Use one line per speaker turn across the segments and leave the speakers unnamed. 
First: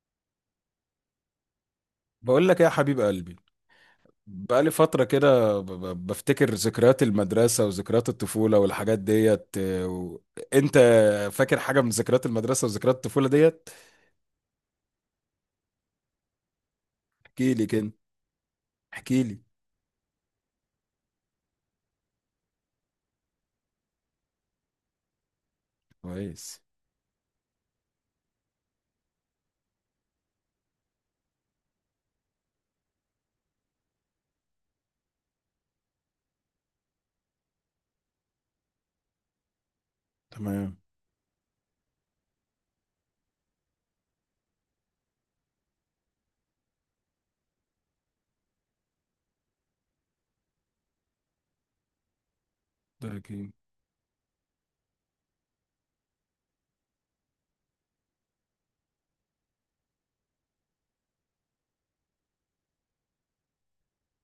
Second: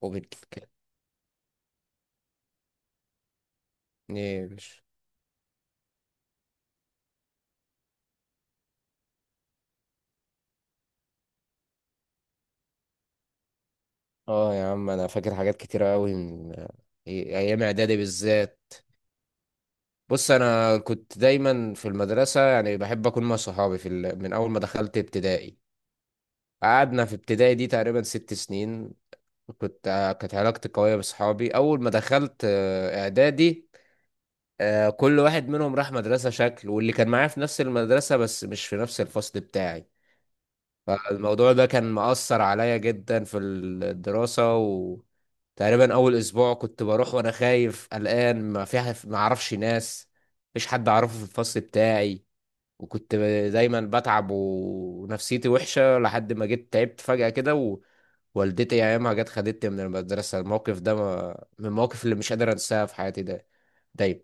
وبتكلمني
بقول لك إيه يا حبيب قلبي.
يا
بقالي
باشا.
فترة كده، بفتكر ذكريات المدرسة وذكريات الطفولة والحاجات ديت إيه، و انت فاكر حاجة من ذكريات المدرسة وذكريات الطفولة ديت؟
اه يا عم انا فاكر حاجات كتيرة قوي من
احكي
ايام
لي كده،
اعدادي بالذات.
احكي لي.
بص، انا كنت دايما في المدرسة، يعني بحب اكون مع صحابي من اول ما دخلت ابتدائي.
كويس.
قعدنا في ابتدائي دي تقريبا 6 سنين. كانت علاقتي قوية بصحابي اول ما دخلت، اعدادي. كل واحد منهم راح مدرسة شكل، واللي كان معايا في نفس المدرسة بس مش في نفس الفصل بتاعي.
تمام.
فالموضوع ده كان مأثر عليا جدا في الدراسة، وتقريبا أول أسبوع كنت بروح وأنا خايف قلقان، ما فيها، ما أعرفش ناس، مفيش حد أعرفه في الفصل بتاعي. وكنت
ده أكيد.
دايما بتعب ونفسيتي وحشة لحد ما جيت تعبت فجأة كده، ووالدتي أيامها جت خدتني من المدرسة. الموقف ده من المواقف اللي مش قادر أنساها في حياتي، ده دايما.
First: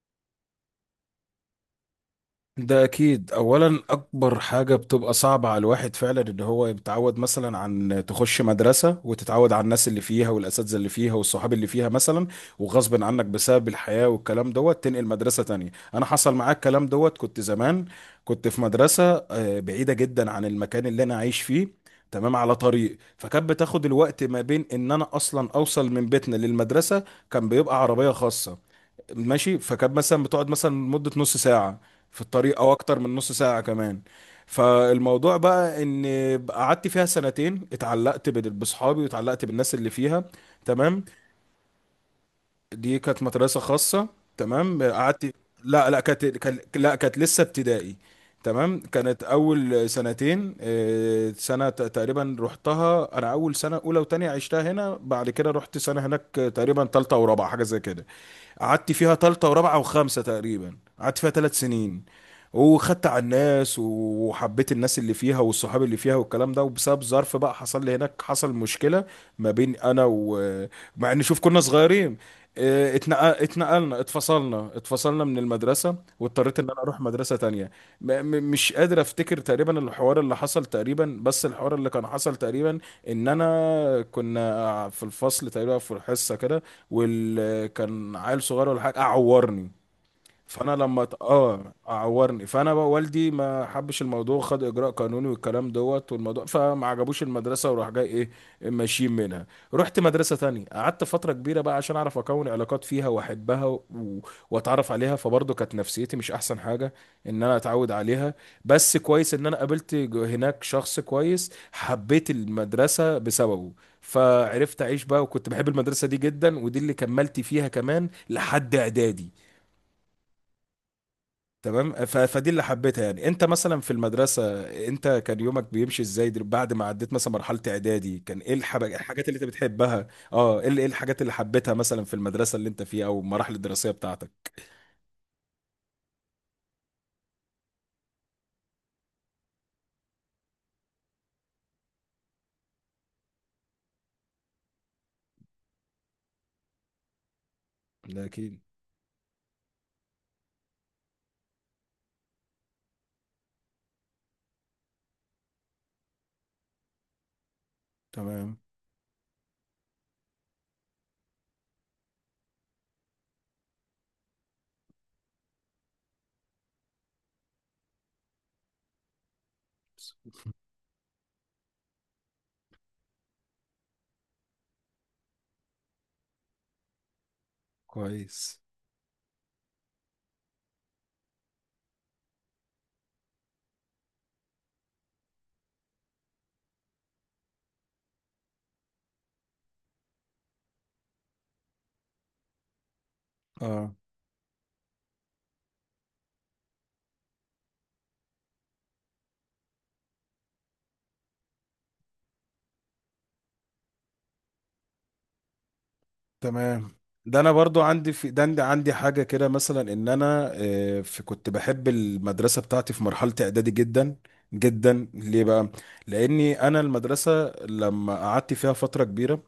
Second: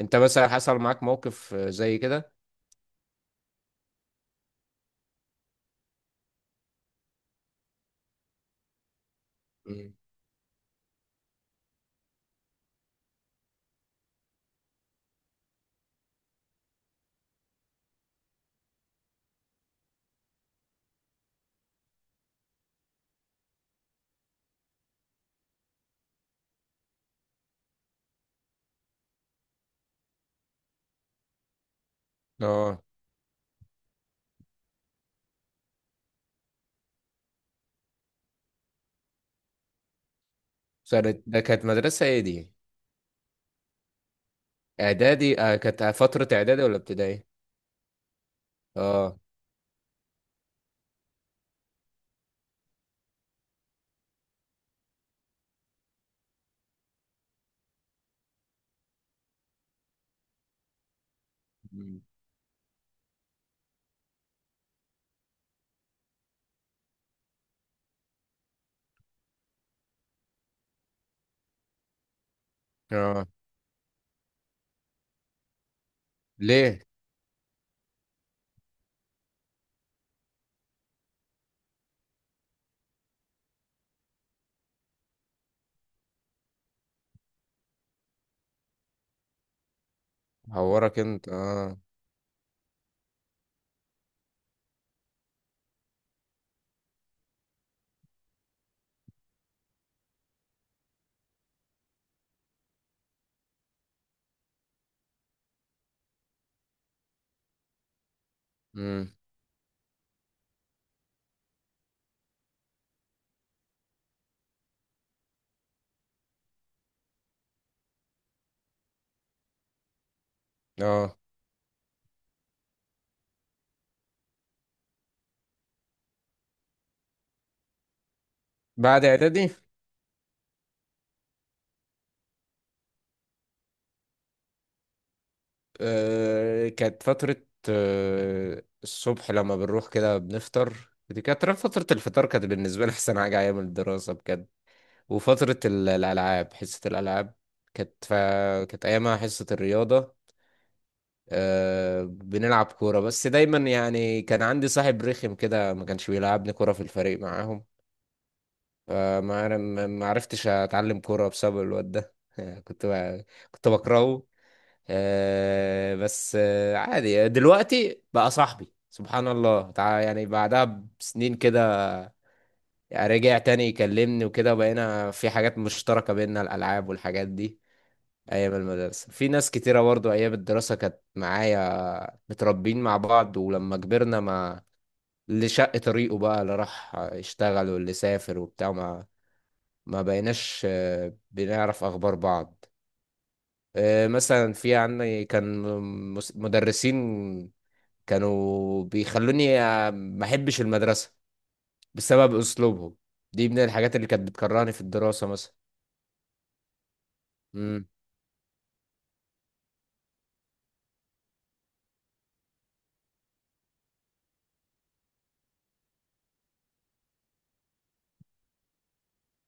أنت مثلا حصل معاك موقف زي كده؟
ده اكيد، اولا اكبر حاجه بتبقى صعبه على الواحد فعلا ان هو يتعود مثلا، عن تخش مدرسه وتتعود على الناس
مم.
اللي فيها والاساتذه اللي فيها والصحاب اللي فيها مثلا. وغصب عنك بسبب الحياه والكلام دوت تنقل مدرسه تانية. انا حصل معاك الكلام دوت. كنت زمان كنت في مدرسه بعيده جدا عن المكان اللي انا عايش فيه. تمام، على طريق، فكانت بتاخد الوقت ما بين ان انا اصلا اوصل من بيتنا للمدرسه. كان بيبقى عربيه خاصه ماشي. فكانت مثلا بتقعد مثلا مدة نص ساعة في الطريق، او
اه.
اكتر من نص ساعة كمان. فالموضوع بقى ان قعدت فيها سنتين، اتعلقت بصحابي واتعلقت بالناس اللي فيها. تمام.
سنة ده كانت مدرسة ايه دي؟
دي كانت مدرسة خاصة. تمام، قعدت.
اعدادي؟ آه، كانت
لا، لا،
فترة اعدادي ولا
لا كانت
ابتدائي؟
لسه ابتدائي. تمام،
اه.
كانت اول سنتين، تقريبا رحتها انا اول سنة اولى وتانية عشتها هنا، بعد كده رحت سنة هناك، تقريبا تالتة ورابعة حاجة زي كده. قعدت فيها تالتة ورابعة وخامسة، تقريبا قعدت فيها ثلاث
مم.
سنين وخدت على الناس وحبيت الناس اللي فيها والصحاب اللي فيها والكلام ده. وبسبب ظرف بقى حصل لي هناك، حصل مشكلة ما بين انا و مع ان، شوف، كنا صغيرين.
اه.
اتنقلنا، اتفصلنا من المدرسة، واضطريت ان انا
ليه؟
اروح مدرسة تانية. مش قادر افتكر تقريبا الحوار اللي حصل، تقريبا بس الحوار اللي كان حصل تقريبا ان انا كنا في الفصل تقريبا في الحصة كده، وال كان عيل صغير ولا حاجه قعورني. فانا
هورك
لما
انت؟ اه.
عورني، فانا بقى والدي ما حبش الموضوع، خد اجراء قانوني والكلام دوت. والموضوع فما عجبوش المدرسه وراح جاي ايه، ماشيين منها. رحت مدرسه تانية، قعدت فتره كبيره بقى عشان اعرف اكون علاقات فيها واحبها و واتعرف عليها، فبرضه كانت نفسيتي مش احسن حاجه ان انا اتعود عليها. بس
امم.
كويس ان انا قابلت هناك شخص كويس، حبيت المدرسه بسببه. فعرفت اعيش بقى، وكنت بحب المدرسه دي جدا، ودي اللي كملت فيها كمان لحد اعدادي.
اه.
تمام، فدي اللي حبيتها يعني. انت مثلا في المدرسة، انت كان يومك بيمشي ازاي؟ بعد ما عديت مثلا مرحلة اعدادي، كان ايه
بعد
الحاجات اللي انت
اعدادي؟
بتحبها؟ اه، ايه الحاجات اللي حبيتها مثلا في المدرسة اللي انت فيها او المراحل الدراسية بتاعتك؟
كانت فترة. الصبح لما بنروح كده بنفطر، دي كانت فترة الفطار، كانت بالنسبة لي أحسن حاجة أيام الدراسة بجد. وفترة الألعاب، حصة الألعاب كانت ف...
ده اكيد.
كانت أيامها حصة الرياضة. بنلعب كورة، بس دايما يعني كان عندي صاحب رخم كده ما كانش بيلعبني كورة في الفريق معاهم.
تمام.
ما عر- ما ما عرفتش اتعلم كوره بسبب الواد ده. كنت ب- كنت بكرهه. بس، عادي دلوقتي بقى صاحبي سبحان الله، يعني بعدها بسنين كده رجع تاني يكلمني وكده، وبقينا في حاجات مشتركة بيننا الألعاب والحاجات دي. أيام
كويس.
المدرسة في ناس كتيرة برضو، أيام الدراسة كانت معايا متربين مع بعض، ولما كبرنا، ما اللي شق طريقه بقى، اللي راح يشتغل واللي سافر وبتاع، ما بقيناش بنعرف اخبار بعض.
اه.
مثلا في عندي كان مدرسين كانوا بيخلوني، ما احبش المدرسة بسبب اسلوبهم، دي من الحاجات اللي كانت بتكرهني في الدراسة مثلا.
تمام. ده انا برضو
امم.
عندي، في ده عندي عندي حاجه كده مثلا، ان انا في كنت بحب المدرسه بتاعتي في مرحله اعدادي جدا جدا. ليه بقى؟ لاني انا المدرسه لما قعدت فيها فتره كبيره،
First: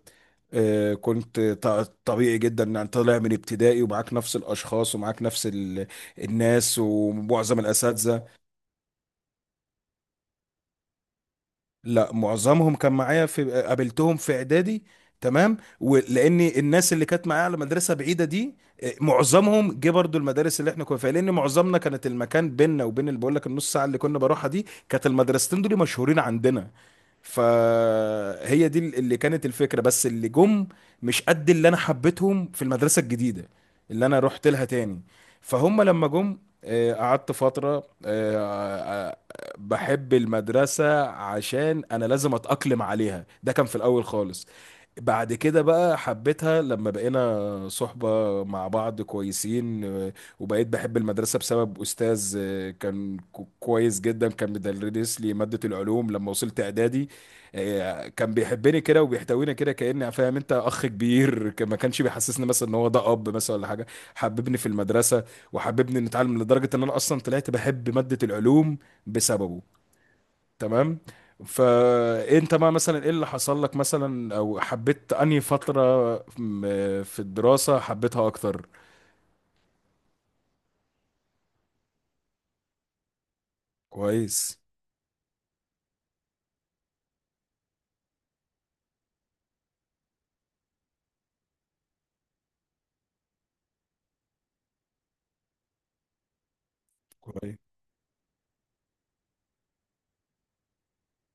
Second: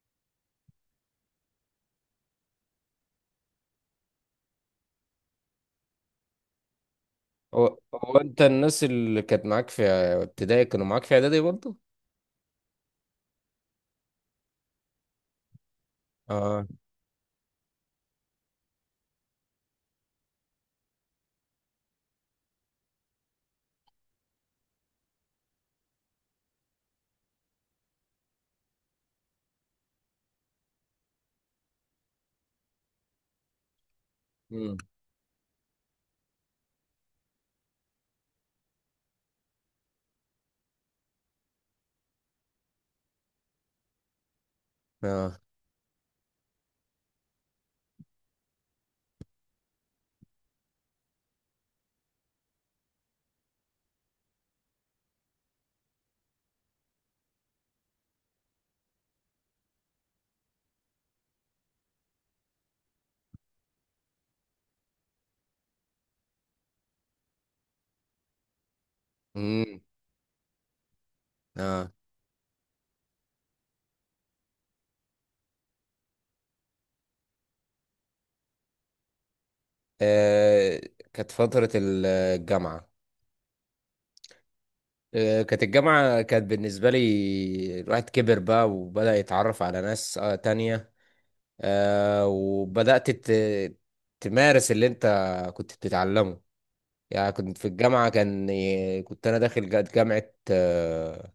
كنت طبيعي جدا ان انت طالع من ابتدائي ومعاك نفس الاشخاص ومعاك نفس الناس ومعظم
هو
الاساتذه.
انت، الناس اللي كانت معاك في ابتدائي كانوا معاك في اعدادي برضه؟
لا، معظمهم كان معايا، قابلتهم في اعدادي. تمام، ولان
اه.
الناس اللي كانت معايا على مدرسه بعيده دي، معظمهم جه برضو المدارس اللي احنا كنا فيها، لان معظمنا كانت المكان بيننا وبين اللي بقول لك النص ساعه اللي كنا بروحها دي، كانت المدرستين دول مشهورين عندنا. فهي دي اللي كانت الفكره، بس اللي جم مش قد اللي انا حبيتهم في المدرسه الجديده اللي انا رحت لها
امم.
تاني. فهم لما جم، قعدت فتره، آه، آه، بحب المدرسة عشان أنا لازم أتأقلم عليها، ده كان في الأول خالص. بعد
اه.
كده بقى حبيتها لما بقينا صحبة مع بعض كويسين، وبقيت بحب المدرسة بسبب أستاذ كان كويس جدا، كان بيدرس لي مادة العلوم لما وصلت إعدادي. كان بيحبني كده وبيحتويني كده، كأني فاهم أنت، أخ كبير، ما كانش بيحسسني مثلا إن هو ده أب مثلا ولا حاجة. حببني في المدرسة، وحببني نتعلم لدرجة إن أنا أصلا طلعت بحب مادة العلوم بسببه.
امم.
تمام.
اه.
فانت بقى مثلا، ايه اللي حصل لك مثلا؟ او حبيت انهي فترة في الدراسة حبيتها اكتر؟
آه، كانت فترة الجامعة.
كويس.
كانت الجامعة، كانت بالنسبة لي الواحد كبر بقى وبدأ يتعرف على ناس، تانية. وبدأت تمارس اللي انت كنت بتتعلمه. يعني
كويس.
كنت في الجامعة كان، كنت أنا داخل جامعة، آه،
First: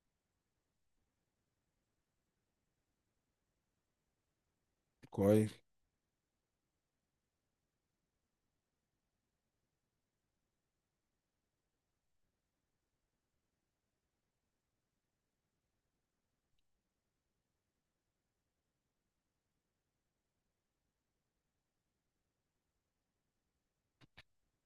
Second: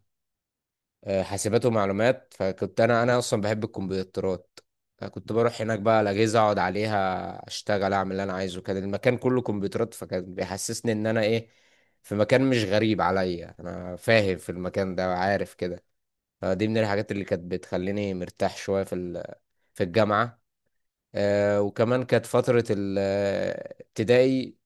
آه، حاسبات ومعلومات. فكنت انا اصلا بحب الكمبيوترات، فكنت
كويس.
بروح هناك بقى على الاجهزه اقعد عليها اشتغل اعمل اللي انا عايزه، كان المكان كله كمبيوترات، فكان بيحسسني ان انا ايه، في مكان مش غريب عليا، انا فاهم في المكان ده وعارف كده. فدي من الحاجات اللي كانت بتخليني مرتاح شويه في الجامعه. وكمان كانت فتره الابتدائي،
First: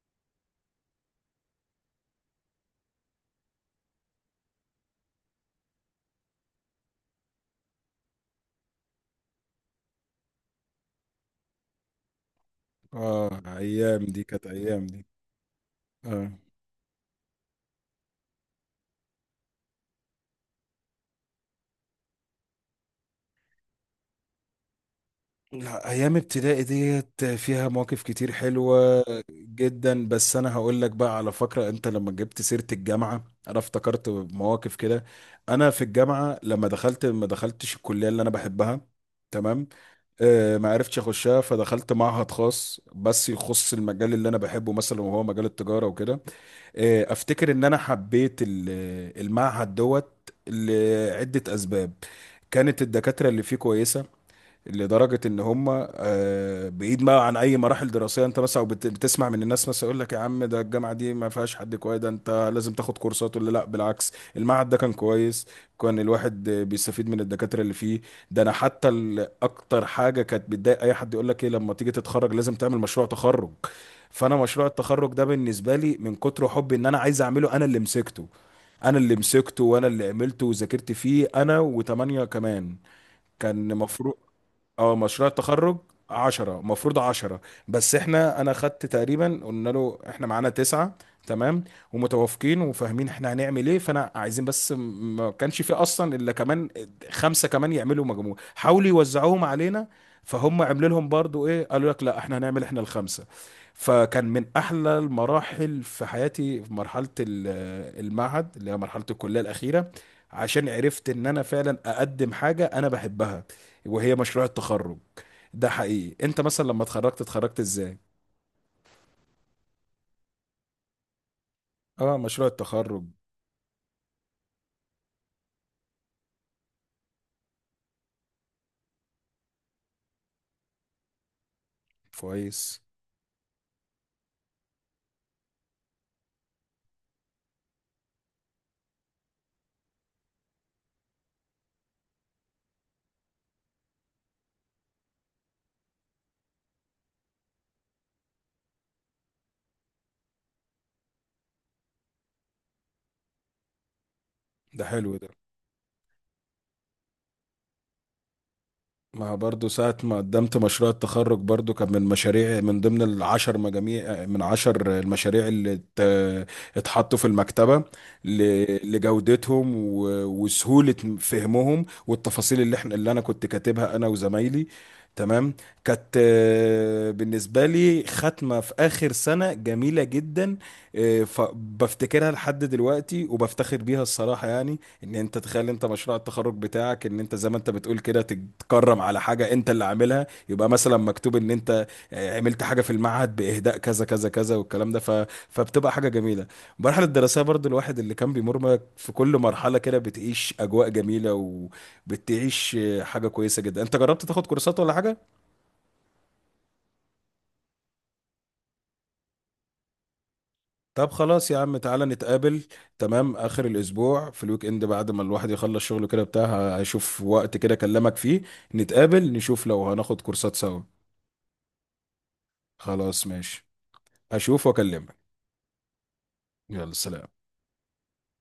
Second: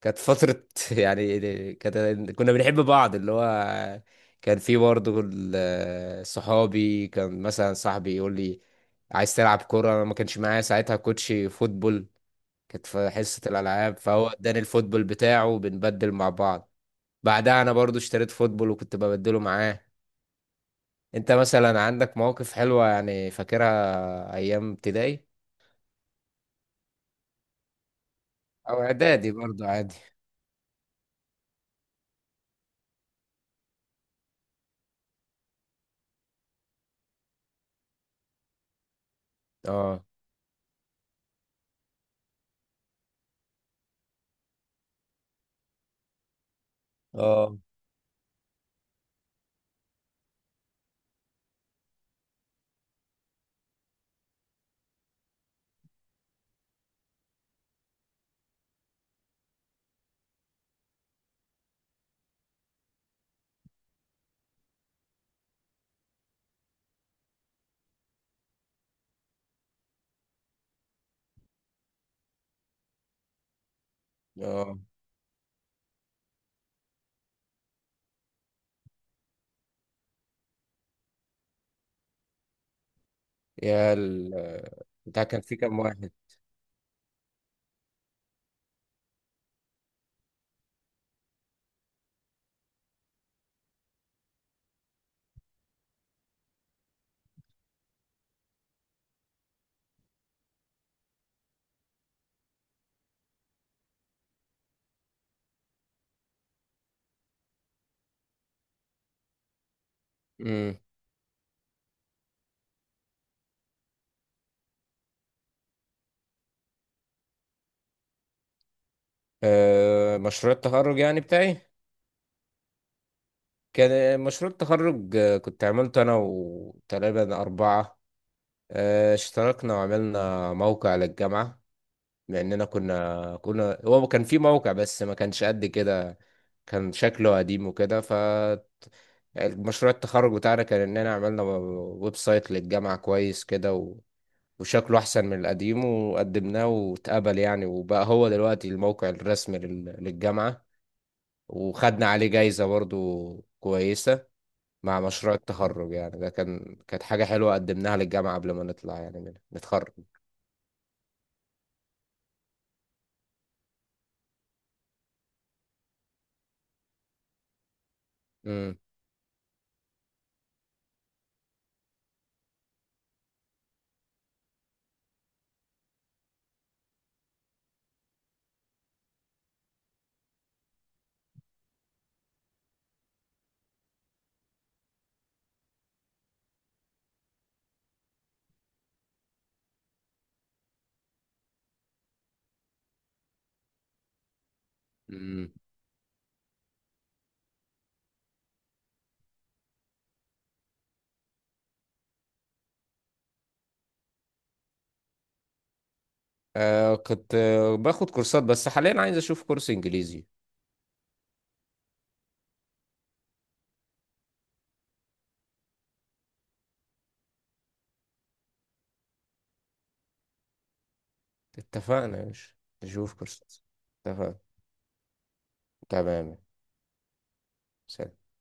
كانت فترة، يعني كانت بنحب بعض، اللي هو كان في برضه صحابي. كان مثلا صاحبي يقول لي، عايز تلعب كورة؟ أنا ما كانش معايا ساعتها كوتش فوتبول، كانت في حصة
اه،
الألعاب،
ايام دي
فهو
كانت
اداني
ايام
الفوتبول
دي.
بتاعه وبنبدل مع
اه،
بعض. بعدها أنا برضه اشتريت فوتبول وكنت ببدله معاه. أنت مثلا عندك مواقف حلوة يعني فاكرها أيام ابتدائي
لا، ايام ابتدائي ديت فيها مواقف كتير
أو
حلوة
إعدادي برضه عادي؟
جدا. بس انا هقول لك بقى على فكرة، انت لما جبت سيرة الجامعة، انا افتكرت مواقف كده. انا في الجامعة لما دخلت، ما دخلتش الكلية اللي انا بحبها. تمام.
اه.
ما عرفتش اخشها، فدخلت معهد خاص بس يخص المجال اللي انا بحبه مثلا، وهو مجال التجاره وكده. افتكر
اه.
ان انا حبيت المعهد دوت لعده اسباب. كانت الدكاتره اللي فيه كويسه، لدرجه ان هم، بعيد ما عن اي مراحل دراسيه، انت مثلا بتسمع من الناس مثلا يقول لك يا عم، ده الجامعه دي ما فيهاش حد كويس، ده انت لازم تاخد كورسات ولا لا، بالعكس المعهد ده كان كويس. كان الواحد بيستفيد من الدكاتره اللي فيه. ده انا حتى، اكتر حاجه كانت بتضايق اي حد، يقول لك ايه لما تيجي تتخرج لازم تعمل مشروع تخرج. فانا مشروع
اه
التخرج ده بالنسبه لي، من كتر حبي ان انا عايز اعمله، انا اللي مسكته. انا اللي مسكته، وانا اللي عملته وذاكرت فيه انا وتمانية كمان. كان
يا
مفروض.
ال
اه،
بتاع،
مشروع
كان في
التخرج.
كام واحد؟
10، مفروض 10. بس انا خدت تقريبا، قلنا له احنا معانا تسعة. تمام، ومتوافقين وفاهمين احنا هنعمل ايه، فانا عايزين بس، ما كانش في اصلا الا كمان خمسة كمان يعملوا مجموع، حاولوا يوزعوهم علينا. فهم عملوا لهم برضو ايه، قالوا لك لا احنا هنعمل احنا الخمسة. فكان من احلى المراحل في حياتي، في مرحلة المعهد اللي هي مرحلة الكلية الاخيرة، عشان
امم.
عرفت ان انا فعلا اقدم حاجة انا بحبها، وهي مشروع التخرج. ده حقيقي. انت مثلا لما اتخرجت، اتخرجت ازاي؟
آه، مشروع التخرج يعني بتاعي،
اه، مشروع التخرج.
كان مشروع التخرج، كنت عملته انا وتقريبا اربعة. آه، اشتركنا وعملنا موقع للجامعة. لاننا
كويس.
كنا، هو كان في موقع بس ما كانش قد كده، كان شكله قديم وكده. مشروع التخرج بتاعنا كان اننا عملنا ويب سايت للجامعة كويس كده و... وشكله احسن من القديم، وقدمناه واتقبل يعني، وبقى هو دلوقتي الموقع الرسمي للجامعة. وخدنا عليه جايزة برضو كويسة
ده
مع
حلو ده.
مشروع التخرج، يعني ده كان، كانت حاجة حلوة قدمناها للجامعة قبل ما نطلع يعني
ما،
منها
برضو
نتخرج.
ساعة ما قدمت مشروع التخرج برضو، كان من مشاريع، من ضمن العشر مجاميع، من عشر المشاريع اللي اتحطوا في المكتبة
امم.
لجودتهم وسهولة فهمهم، والتفاصيل اللي انا كنت كاتبها انا وزمايلي. تمام. كانت بالنسبة لي ختمة في آخر سنة جميلة جدا، بفتكرها لحد دلوقتي وبفتخر بيها الصراحة يعني. ان انت تخيل انت مشروع التخرج بتاعك، ان انت زي ما انت بتقول كده، تتكرم على حاجه انت اللي عاملها، يبقى مثلا مكتوب ان انت عملت حاجه في المعهد باهداء كذا كذا كذا والكلام ده ف
امم.
فبتبقى حاجه جميله. المرحله الدراسيه برضو، الواحد اللي كان بيمر في كل مرحله كده بتعيش اجواء جميله، وبتعيش حاجه كويسه جدا. انت جربت تاخد كورسات ولا حاجه؟
آه كنت باخد كورسات، بس حاليا عايز اشوف كورس انجليزي.
طب خلاص يا عم، تعالى نتقابل. تمام، آخر الأسبوع في الويك إند، بعد ما الواحد يخلص شغله كده بتاع، هشوف وقت كده أكلمك فيه. نتقابل، نشوف لو هناخد كورسات سوا.
اتفقنا يا باشا. نشوف
خلاص،
كورسات.
ماشي.
اتفقنا.
أشوف وأكلمك.
تمام.
يلا، سلام.
سلام.